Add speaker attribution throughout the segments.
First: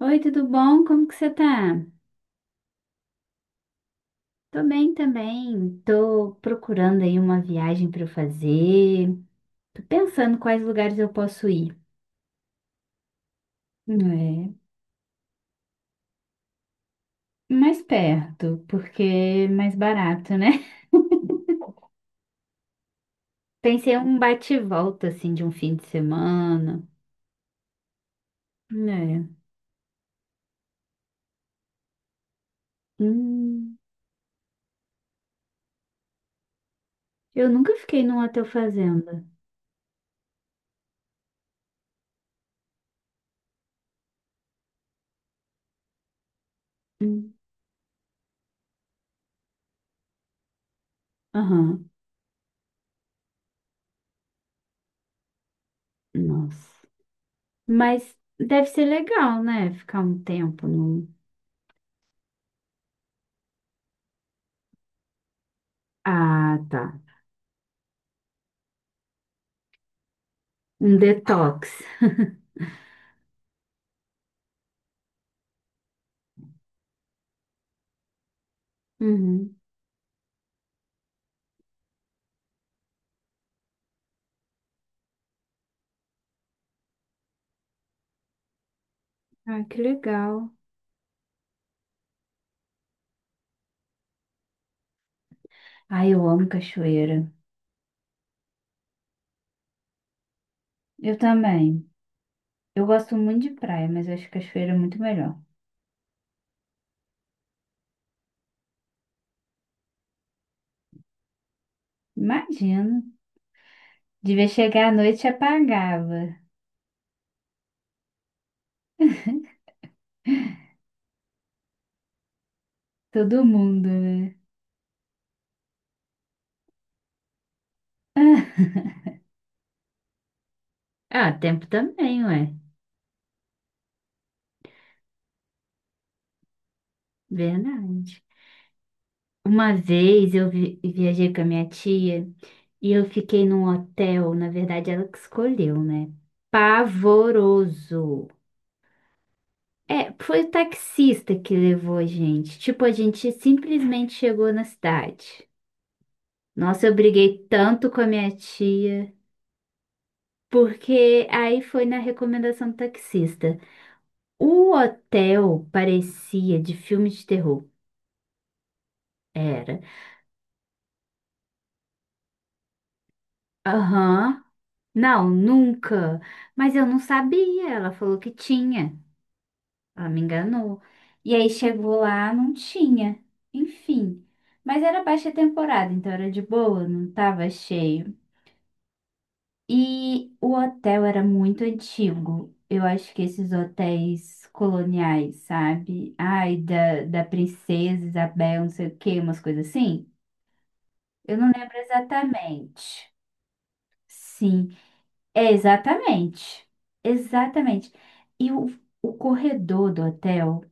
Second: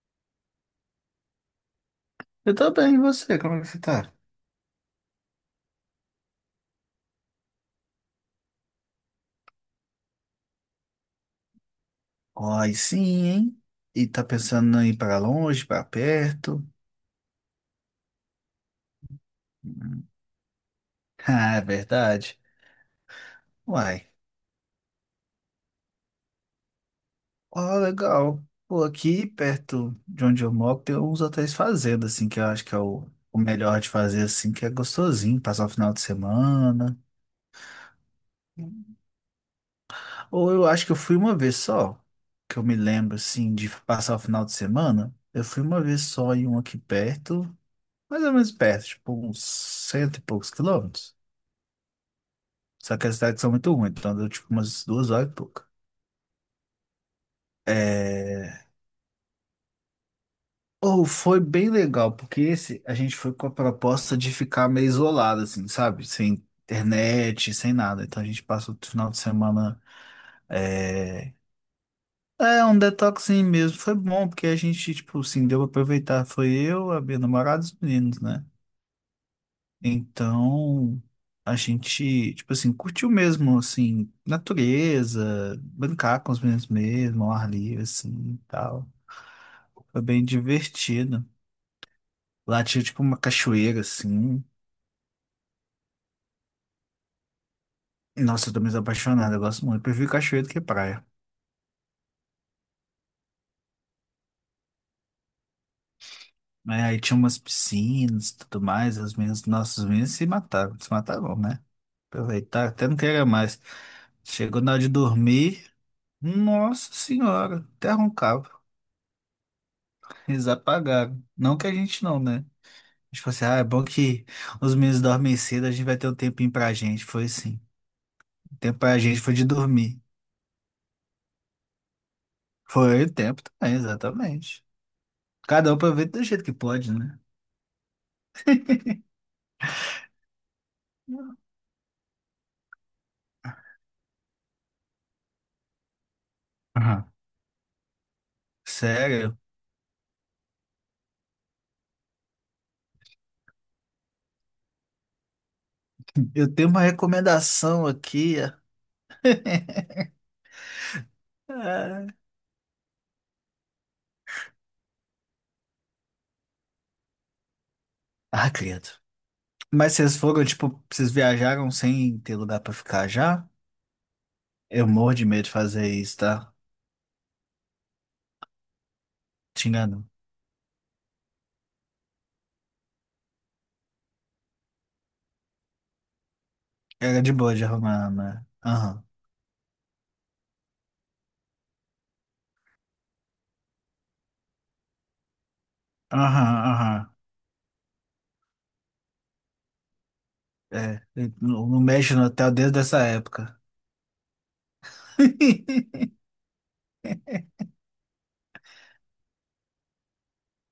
Speaker 1: Oi, tudo bom? Como que você tá?
Speaker 2: Eu tô bem, e você? Como é que você tá?
Speaker 1: Tô bem também. Tô procurando aí uma viagem para eu fazer. Tô pensando quais lugares eu posso ir.
Speaker 2: Ai, sim, hein? E tá
Speaker 1: É,
Speaker 2: pensando em ir pra longe, pra perto?
Speaker 1: mais perto, porque é mais
Speaker 2: Hum.
Speaker 1: barato, né?
Speaker 2: Ah, é verdade.
Speaker 1: Pensei em
Speaker 2: Uai.
Speaker 1: um bate-volta assim de um fim de semana.
Speaker 2: Ó, legal. Pô, aqui
Speaker 1: É.
Speaker 2: perto de onde eu moro tem uns hotéis fazenda, assim, que eu acho que é o
Speaker 1: Hum,
Speaker 2: melhor de fazer, assim, que é gostosinho, passar o final de semana.
Speaker 1: eu nunca fiquei num hotel fazenda.
Speaker 2: Ou eu acho que eu fui uma vez só, que eu me lembro, assim, de passar o final de semana. Eu fui uma vez só em um aqui
Speaker 1: Hum,
Speaker 2: perto, mais ou menos perto, tipo uns cento e poucos quilômetros.
Speaker 1: Aham.
Speaker 2: Só que as tardes são muito ruins, então deu tipo umas duas horas e pouca.
Speaker 1: Nossa. Mas
Speaker 2: É...
Speaker 1: deve ser legal, né? Ficar um tempo
Speaker 2: Ou
Speaker 1: num.
Speaker 2: foi bem legal, porque esse a gente foi com a proposta de ficar meio isolado, assim, sabe? Sem
Speaker 1: Ah, tá.
Speaker 2: internet, sem nada. Então a gente passou o final de semana.
Speaker 1: Um
Speaker 2: É,
Speaker 1: detox.
Speaker 2: é um detoxinho mesmo. Foi bom, porque a gente, tipo, assim, deu pra aproveitar. Foi eu, a minha namorada e os meninos, né?
Speaker 1: Uhum.
Speaker 2: Então, a gente, tipo assim, curtiu mesmo, assim, natureza, brincar com os meninos mesmo, ao ar livre, assim, e tal.
Speaker 1: Ah, que
Speaker 2: Foi bem
Speaker 1: legal.
Speaker 2: divertido. Lá tinha, tipo, uma cachoeira, assim.
Speaker 1: Ai, eu amo cachoeira.
Speaker 2: Nossa, eu tô meio apaixonado, eu gosto muito. Eu prefiro cachoeira do que praia.
Speaker 1: Eu também. Eu gosto muito de praia, mas eu acho cachoeira é muito melhor.
Speaker 2: Né, aí tinha umas piscinas e tudo mais, as meninas, nossos meninos se mataram, se mataram, né? Aproveitar, até
Speaker 1: Imagino.
Speaker 2: não queria mais.
Speaker 1: Devia
Speaker 2: Chegou na hora
Speaker 1: chegar
Speaker 2: de
Speaker 1: à noite e
Speaker 2: dormir,
Speaker 1: apagava.
Speaker 2: nossa senhora, até roncava. Eles apagaram. Não que a gente não, né? Tipo
Speaker 1: Todo
Speaker 2: assim, ah, é bom
Speaker 1: mundo,
Speaker 2: que
Speaker 1: né?
Speaker 2: os meninos dormem cedo, a gente vai ter um tempinho pra gente. Foi assim. O tempo pra gente foi de dormir.
Speaker 1: Ah, tempo também, ué.
Speaker 2: Foi o tempo também, exatamente. Cada um aproveita do jeito que pode, né?
Speaker 1: Verdade. Uma vez eu viajei com a minha tia e eu fiquei num hotel, na verdade ela que escolheu, né?
Speaker 2: Aham.
Speaker 1: Pavoroso.
Speaker 2: Sério.
Speaker 1: É, foi o taxista que levou a gente. Tipo, a gente simplesmente chegou na cidade.
Speaker 2: Eu tenho uma
Speaker 1: Nossa, eu briguei
Speaker 2: recomendação
Speaker 1: tanto com a minha
Speaker 2: aqui.
Speaker 1: tia, porque aí foi na
Speaker 2: Ah,
Speaker 1: recomendação do taxista. O hotel parecia de filme de terror.
Speaker 2: ah, credo.
Speaker 1: Era.
Speaker 2: Mas vocês foram, tipo, vocês viajaram sem ter lugar pra ficar já?
Speaker 1: Aham.
Speaker 2: Eu morro de
Speaker 1: Não,
Speaker 2: medo de fazer isso,
Speaker 1: nunca.
Speaker 2: tá?
Speaker 1: Mas eu não sabia. Ela falou que tinha.
Speaker 2: Te engano.
Speaker 1: Ela me enganou. E aí chegou lá, não tinha. Enfim. Mas era baixa temporada, então era de boa, não
Speaker 2: Era de
Speaker 1: tava
Speaker 2: boa de arrumar,
Speaker 1: cheio.
Speaker 2: né? Aham.
Speaker 1: E o hotel era muito antigo. Eu acho que esses hotéis coloniais, sabe? Ai,
Speaker 2: Aham,
Speaker 1: da,
Speaker 2: aham.
Speaker 1: da Princesa Isabel, não sei o quê, umas coisas assim.
Speaker 2: É, eu
Speaker 1: Eu não
Speaker 2: não
Speaker 1: lembro
Speaker 2: não mexo no hotel desde essa
Speaker 1: exatamente.
Speaker 2: época.
Speaker 1: Sim, é exatamente. Exatamente. E o, o corredor do hotel,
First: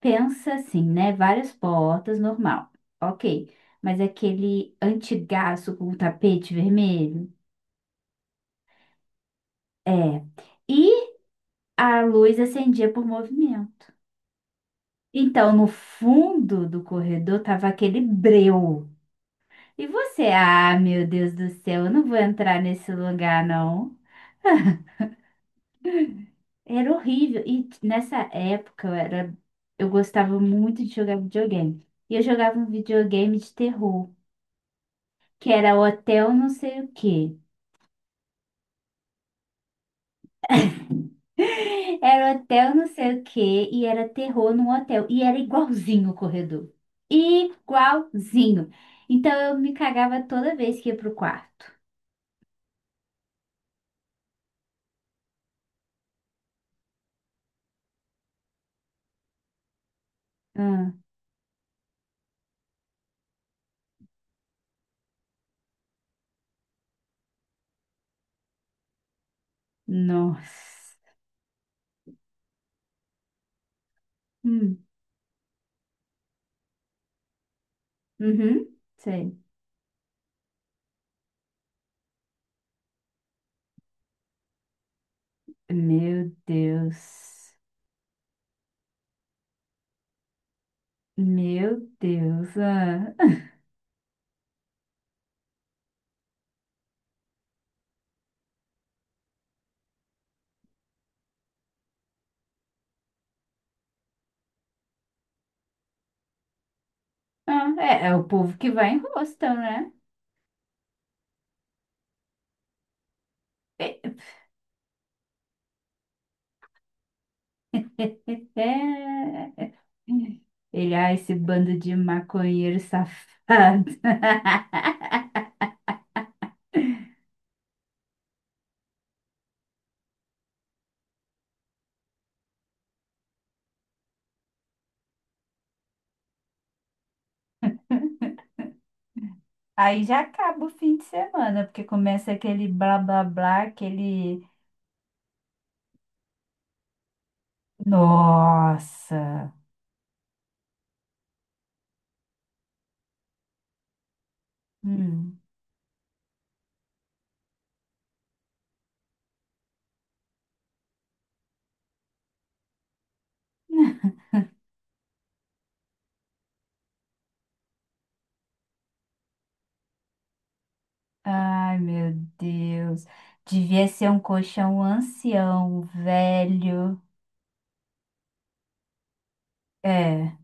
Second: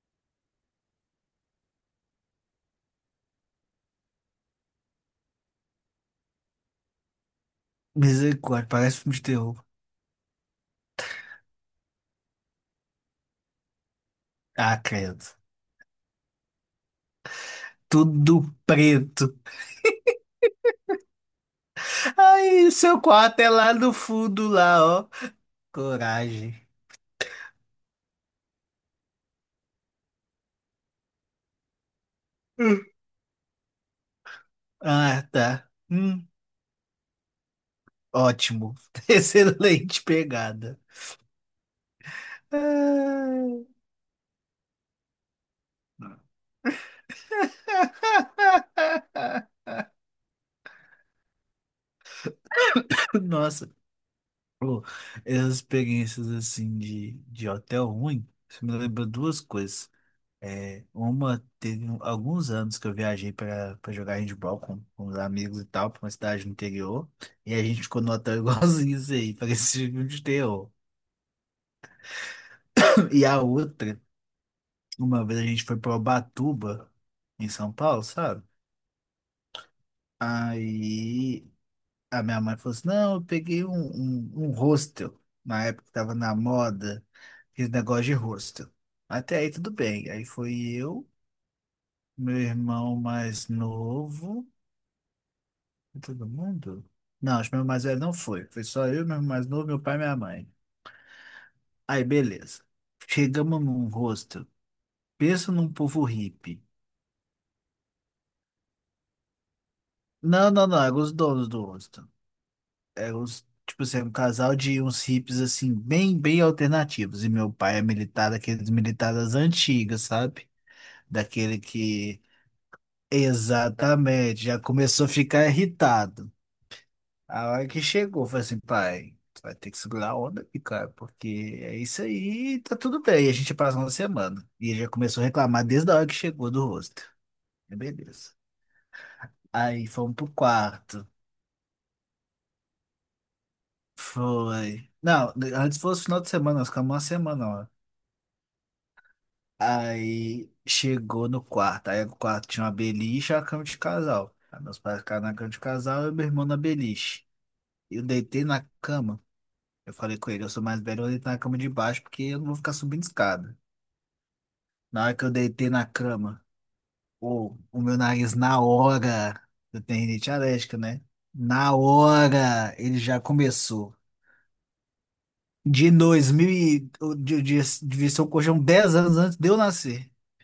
Speaker 1: pensa assim, né? Várias portas, normal. Ok. Mas aquele antigaço com o tapete vermelho.
Speaker 2: Misericórdia, parece filme de terror.
Speaker 1: É. E a luz acendia por movimento.
Speaker 2: Ah, credo.
Speaker 1: Então, no fundo do corredor tava aquele
Speaker 2: Tudo
Speaker 1: breu.
Speaker 2: preto.
Speaker 1: E você, ah, meu Deus do céu, eu não vou entrar
Speaker 2: Ai,
Speaker 1: nesse
Speaker 2: seu quarto
Speaker 1: lugar,
Speaker 2: é lá no
Speaker 1: não.
Speaker 2: fundo, lá, ó. Coragem.
Speaker 1: Era horrível. Nessa época eu era, eu gostava muito de jogar videogame. E eu jogava um
Speaker 2: Hum.
Speaker 1: videogame de terror,
Speaker 2: Ah,
Speaker 1: que
Speaker 2: tá.
Speaker 1: era hotel não sei o quê.
Speaker 2: Ótimo. Excelente pegada.
Speaker 1: Era hotel não sei o
Speaker 2: Ah,
Speaker 1: quê e era terror num hotel. E era igualzinho o corredor. Igualzinho. Então eu me cagava toda vez que ia pro quarto.
Speaker 2: nossa, pô, essas experiências assim de hotel ruim, isso me lembra duas coisas. É,
Speaker 1: Hum.
Speaker 2: uma, teve alguns anos que eu viajei para jogar handball com os amigos e tal, pra uma cidade do interior, e a gente ficou no hotel igualzinho isso aí, parecia filme de terror.
Speaker 1: Nossa.
Speaker 2: E a outra,
Speaker 1: Hum.
Speaker 2: uma vez a gente foi pra Ubatuba, em São Paulo, sabe?
Speaker 1: Uhum. Sei.
Speaker 2: Aí a minha mãe falou assim: não, eu peguei um hostel, na época que tava
Speaker 1: Meu
Speaker 2: na moda,
Speaker 1: Deus.
Speaker 2: aquele negócio de hostel. Até aí tudo bem. Aí foi eu,
Speaker 1: Meu
Speaker 2: meu
Speaker 1: Deus.
Speaker 2: irmão
Speaker 1: Ah.
Speaker 2: mais novo. Todo mundo? Não, acho que meu mais velho não foi. Foi só eu, meu mais novo, meu pai e minha mãe. Aí, beleza. Chegamos num rosto. Pensa num povo hippie.
Speaker 1: Ah, é, é o povo que vai em hostel, né?
Speaker 2: Não, não, não. Eram os donos do rosto. Eram os, tipo
Speaker 1: É,
Speaker 2: assim, um casal de uns hippies, assim, bem, bem alternativos. E meu pai é militar, daqueles militares das
Speaker 1: é-
Speaker 2: antigas, sabe?
Speaker 1: Ele, ah, esse
Speaker 2: Daquele
Speaker 1: bando de
Speaker 2: que.
Speaker 1: maconheiro safado.
Speaker 2: Exatamente. Já começou a ficar irritado. A hora que chegou, eu falei assim, pai, tu vai ter que segurar a onda aqui, cara, porque é isso aí, tá tudo bem. E a gente passou uma semana. E ele já começou a reclamar desde a hora que chegou do rosto. É, beleza. Aí
Speaker 1: Aí
Speaker 2: fomos
Speaker 1: já
Speaker 2: pro
Speaker 1: acaba o fim de
Speaker 2: quarto.
Speaker 1: semana, porque começa aquele blá blá blá, aquele.
Speaker 2: Foi. Não, antes fosse final de semana, nós ficamos uma semana, ó.
Speaker 1: Nossa!
Speaker 2: Aí chegou no quarto. Aí o quarto tinha uma beliche e a cama de casal. Aí meus pais ficaram na
Speaker 1: Hum.
Speaker 2: cama de casal e meu irmão na beliche. Eu deitei na cama. Eu falei com ele, eu sou mais velho, eu vou deitar na cama de baixo porque eu não vou ficar subindo escada. Na hora que eu deitei na cama, pô, o meu nariz na hora, eu tenho rinite alérgica, né? Na
Speaker 1: Ai, meu
Speaker 2: hora ele
Speaker 1: Deus.
Speaker 2: já
Speaker 1: Devia
Speaker 2: começou.
Speaker 1: ser um colchão ancião,
Speaker 2: De 2000,
Speaker 1: velho.
Speaker 2: devia ser o colchão 10 anos antes de eu nascer.
Speaker 1: É,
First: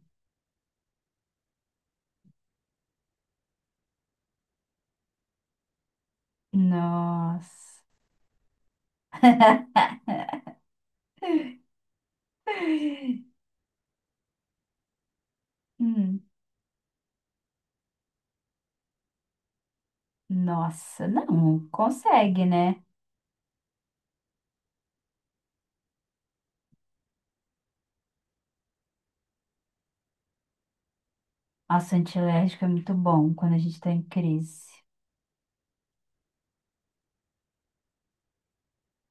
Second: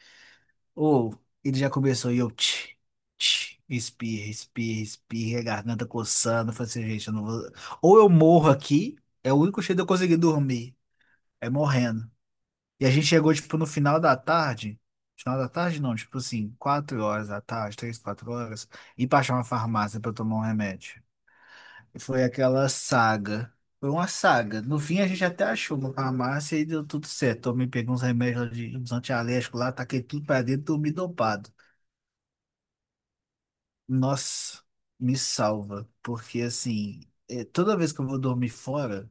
Speaker 2: Ou ele já começou e eu tch, tch, espirra, espirra, espirra, a garganta coçando. Eu falei assim, gente, eu não vou.
Speaker 1: nossa.
Speaker 2: Ou eu morro aqui, é o único jeito de eu conseguir dormir, é morrendo. E a gente chegou, tipo, no final da tarde. Final da tarde, não, tipo
Speaker 1: Hum,
Speaker 2: assim, 4 horas da tarde, três, quatro horas, e pra achar uma farmácia pra tomar um remédio.
Speaker 1: nossa, não
Speaker 2: E foi
Speaker 1: consegue,
Speaker 2: aquela
Speaker 1: né?
Speaker 2: saga. Foi uma saga. No fim, a gente até achou uma farmácia e deu tudo certo. Tomei, peguei uns remédios lá de uns antialérgicos lá, taquei tudo pra dentro, dormi dopado.
Speaker 1: Nossa, antialérgico é muito bom quando a gente tá em
Speaker 2: Nossa,
Speaker 1: crise.
Speaker 2: me salva. Porque, assim, toda vez que eu vou dormir fora,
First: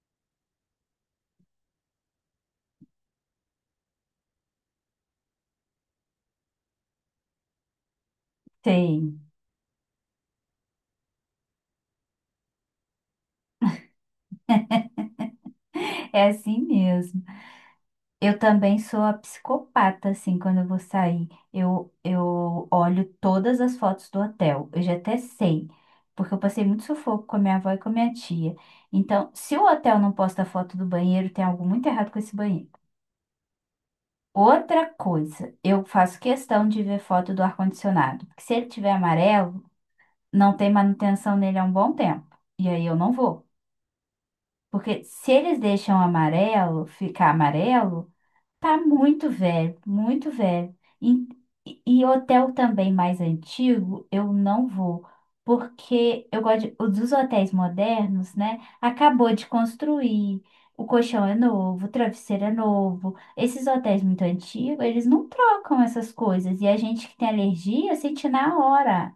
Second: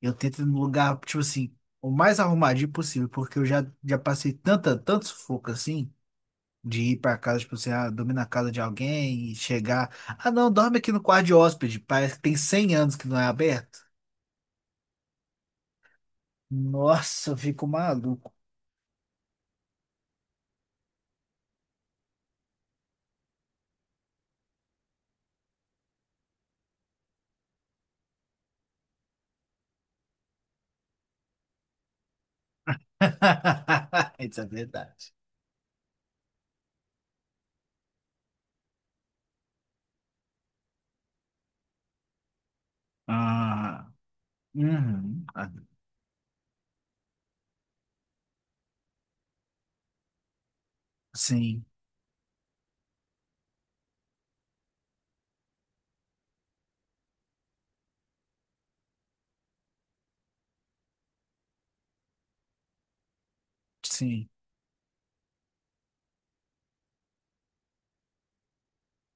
Speaker 2: eu tento ir num lugar, tipo assim, o mais arrumadinho possível, porque eu já passei tanto sufoco assim. De ir para casa, tipo assim, ah, dormir na casa de
Speaker 1: Tem.
Speaker 2: alguém e chegar. Ah, não, dorme aqui no quarto de hóspede. Parece que tem 100 anos que não é aberto.
Speaker 1: É assim mesmo.
Speaker 2: Nossa, eu fico maluco.
Speaker 1: Eu também sou a psicopata, assim, quando eu vou sair. Eu olho todas as fotos do hotel. Eu já até sei, porque eu passei muito sufoco com a minha avó e com a minha tia. Então, se o hotel não posta foto do banheiro, tem algo muito errado com esse banheiro.
Speaker 2: Isso é
Speaker 1: Outra
Speaker 2: verdade.
Speaker 1: coisa, eu faço questão de ver foto do ar-condicionado. Porque se ele tiver amarelo, não tem manutenção nele há um bom tempo. E aí eu não vou.
Speaker 2: Ah,
Speaker 1: Porque
Speaker 2: uhum.
Speaker 1: se
Speaker 2: Ah,
Speaker 1: eles deixam amarelo ficar amarelo. Tá muito velho, muito velho. E,
Speaker 2: sim,
Speaker 1: e hotel também mais antigo, eu não vou, porque eu gosto de, os dos hotéis modernos, né? Acabou de construir, o colchão é novo, o travesseiro é novo. Esses hotéis muito
Speaker 2: sim.
Speaker 1: antigos, eles não trocam essas coisas. E a gente que tem alergia sente na hora.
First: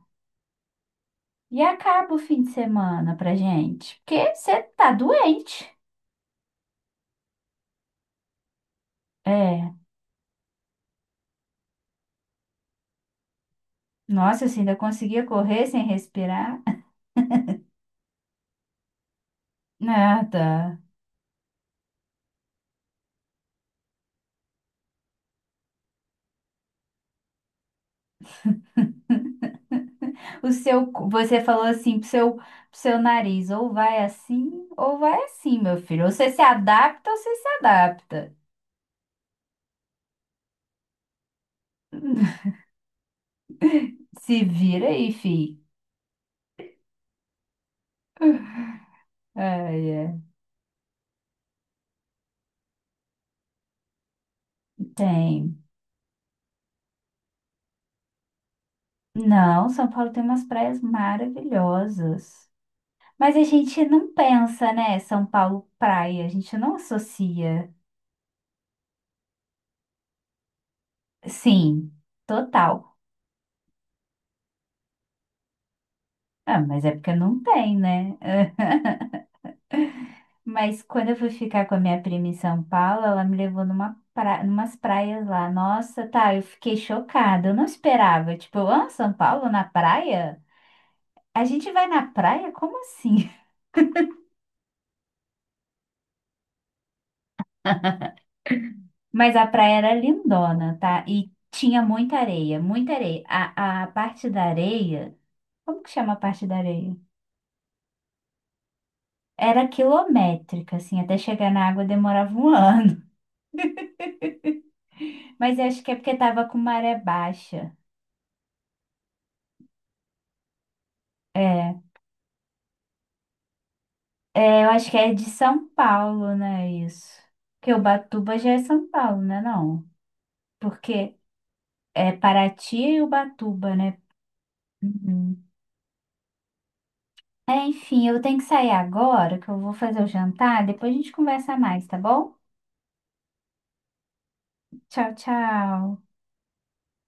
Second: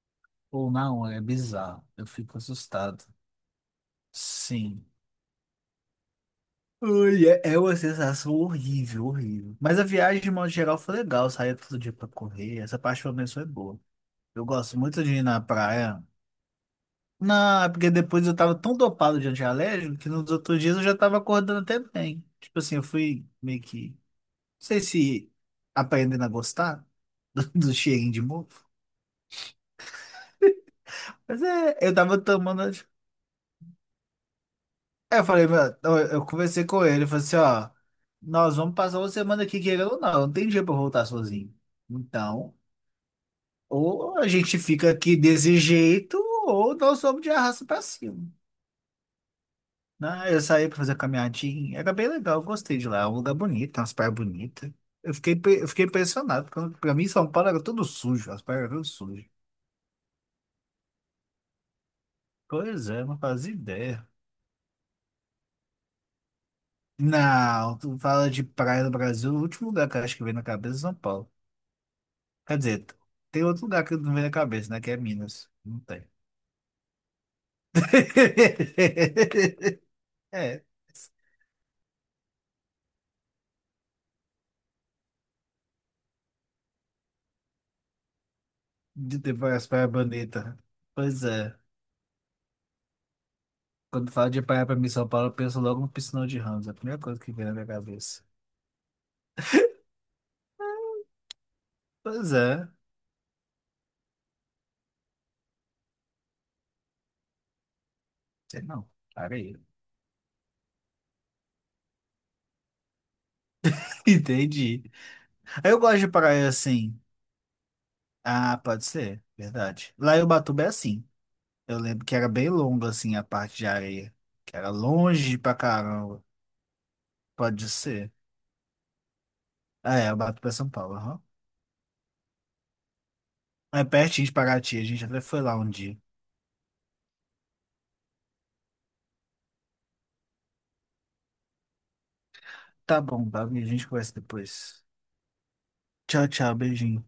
Speaker 2: Ou não, é
Speaker 1: E
Speaker 2: bizarro. Eu
Speaker 1: acaba o
Speaker 2: fico
Speaker 1: fim de
Speaker 2: assustado.
Speaker 1: semana pra gente, porque você
Speaker 2: Sim.
Speaker 1: tá doente.
Speaker 2: Ai, é uma sensação horrível, horrível.
Speaker 1: É,
Speaker 2: Mas a viagem, de modo geral, foi legal. Saía todo dia pra correr. Essa parte, pelo menos, foi boa. Eu
Speaker 1: nossa, se ainda
Speaker 2: gosto muito de ir
Speaker 1: conseguia
Speaker 2: na
Speaker 1: correr sem
Speaker 2: praia.
Speaker 1: respirar.
Speaker 2: Não, é porque depois eu tava tão dopado de antialérgico que nos outros dias
Speaker 1: Nada.
Speaker 2: eu já tava acordando até bem. Tipo assim, eu fui meio que. Não sei se aprendendo a gostar do cheirinho de mofo.
Speaker 1: O seu, você
Speaker 2: Mas
Speaker 1: falou
Speaker 2: é, eu
Speaker 1: assim
Speaker 2: tava
Speaker 1: pro
Speaker 2: tomando anti-.
Speaker 1: seu nariz, ou
Speaker 2: Aí
Speaker 1: vai
Speaker 2: eu falei,
Speaker 1: assim,
Speaker 2: mano,
Speaker 1: meu
Speaker 2: eu,
Speaker 1: filho. Ou
Speaker 2: eu
Speaker 1: você se
Speaker 2: conversei com ele, eu
Speaker 1: adapta, ou
Speaker 2: falei
Speaker 1: você
Speaker 2: assim,
Speaker 1: se
Speaker 2: ó,
Speaker 1: adapta.
Speaker 2: nós vamos passar uma semana aqui querendo ou não, não tem dia pra eu voltar sozinho. Então, ou a
Speaker 1: Se
Speaker 2: gente
Speaker 1: vira
Speaker 2: fica
Speaker 1: aí,
Speaker 2: aqui desse
Speaker 1: fi.
Speaker 2: jeito, ou nós vamos de arrasto pra cima.
Speaker 1: Ai, ai.
Speaker 2: Não, eu saí pra fazer caminhadinha. Era bem legal, eu gostei de lá. É um lugar bonito, tem umas praias bonitas.
Speaker 1: Tem.
Speaker 2: Eu fiquei impressionado. Quando, pra mim, São Paulo era tudo sujo, as praias eram sujas.
Speaker 1: Não, São Paulo tem umas praias maravilhosas.
Speaker 2: Pois é, não
Speaker 1: Mas a
Speaker 2: fazia
Speaker 1: gente
Speaker 2: ideia.
Speaker 1: não pensa, né? São Paulo praia, a gente não associa.
Speaker 2: Não, tu fala de praia no Brasil, o último lugar que eu acho que vem na cabeça é São Paulo.
Speaker 1: Sim,
Speaker 2: Quer
Speaker 1: total.
Speaker 2: dizer, tem outro lugar que não vem na cabeça, né? Que é Minas. Não tem.
Speaker 1: Ah, mas é porque não tem, né?
Speaker 2: É,
Speaker 1: Mas quando eu fui ficar com a minha prima em São Paulo, ela me levou numa pra... numas praias lá. Nossa, tá, eu fiquei chocada. Eu não esperava. Tipo, ah, São
Speaker 2: de ter
Speaker 1: Paulo na
Speaker 2: várias praias
Speaker 1: praia?
Speaker 2: bonitas. Pois
Speaker 1: A
Speaker 2: é.
Speaker 1: gente vai na praia? Como assim?
Speaker 2: Quando fala de praia pra mim, em São Paulo, eu penso logo no Piscinão de Ramos. É a primeira coisa que vem na minha cabeça.
Speaker 1: Mas a praia era lindona, tá? E tinha muita
Speaker 2: Pois
Speaker 1: areia,
Speaker 2: é.
Speaker 1: muita areia. A parte da areia, como que chama a parte da areia?
Speaker 2: Sei não. Para aí.
Speaker 1: Era quilométrica, assim, até chegar na água demorava um ano.
Speaker 2: Entendi.
Speaker 1: Mas eu
Speaker 2: Aí eu
Speaker 1: acho que é
Speaker 2: gosto de
Speaker 1: porque tava
Speaker 2: praia
Speaker 1: com maré
Speaker 2: assim.
Speaker 1: baixa.
Speaker 2: Ah, pode ser. Verdade. Lá em Ubatuba é assim. Eu
Speaker 1: É.
Speaker 2: lembro que era bem longo assim a parte de areia. Que
Speaker 1: É, eu
Speaker 2: era
Speaker 1: acho que é de
Speaker 2: longe pra
Speaker 1: São
Speaker 2: caramba.
Speaker 1: Paulo, né, isso?
Speaker 2: Pode
Speaker 1: Porque
Speaker 2: ser.
Speaker 1: Ubatuba já é São Paulo, né, não?
Speaker 2: Ah, é. Ubatuba é São Paulo.
Speaker 1: Porque
Speaker 2: Aham.
Speaker 1: é Paraty e Ubatuba,
Speaker 2: É
Speaker 1: né?
Speaker 2: pertinho de Paraty. A gente até foi
Speaker 1: Uhum.
Speaker 2: lá um dia.
Speaker 1: É, enfim, eu tenho que sair agora, que eu vou fazer o jantar, depois a gente conversa mais, tá bom?
Speaker 2: Tá bom, Davi. A gente conversa depois.
Speaker 1: Tchau, tchau.
Speaker 2: Tchau, tchau. Beijinho.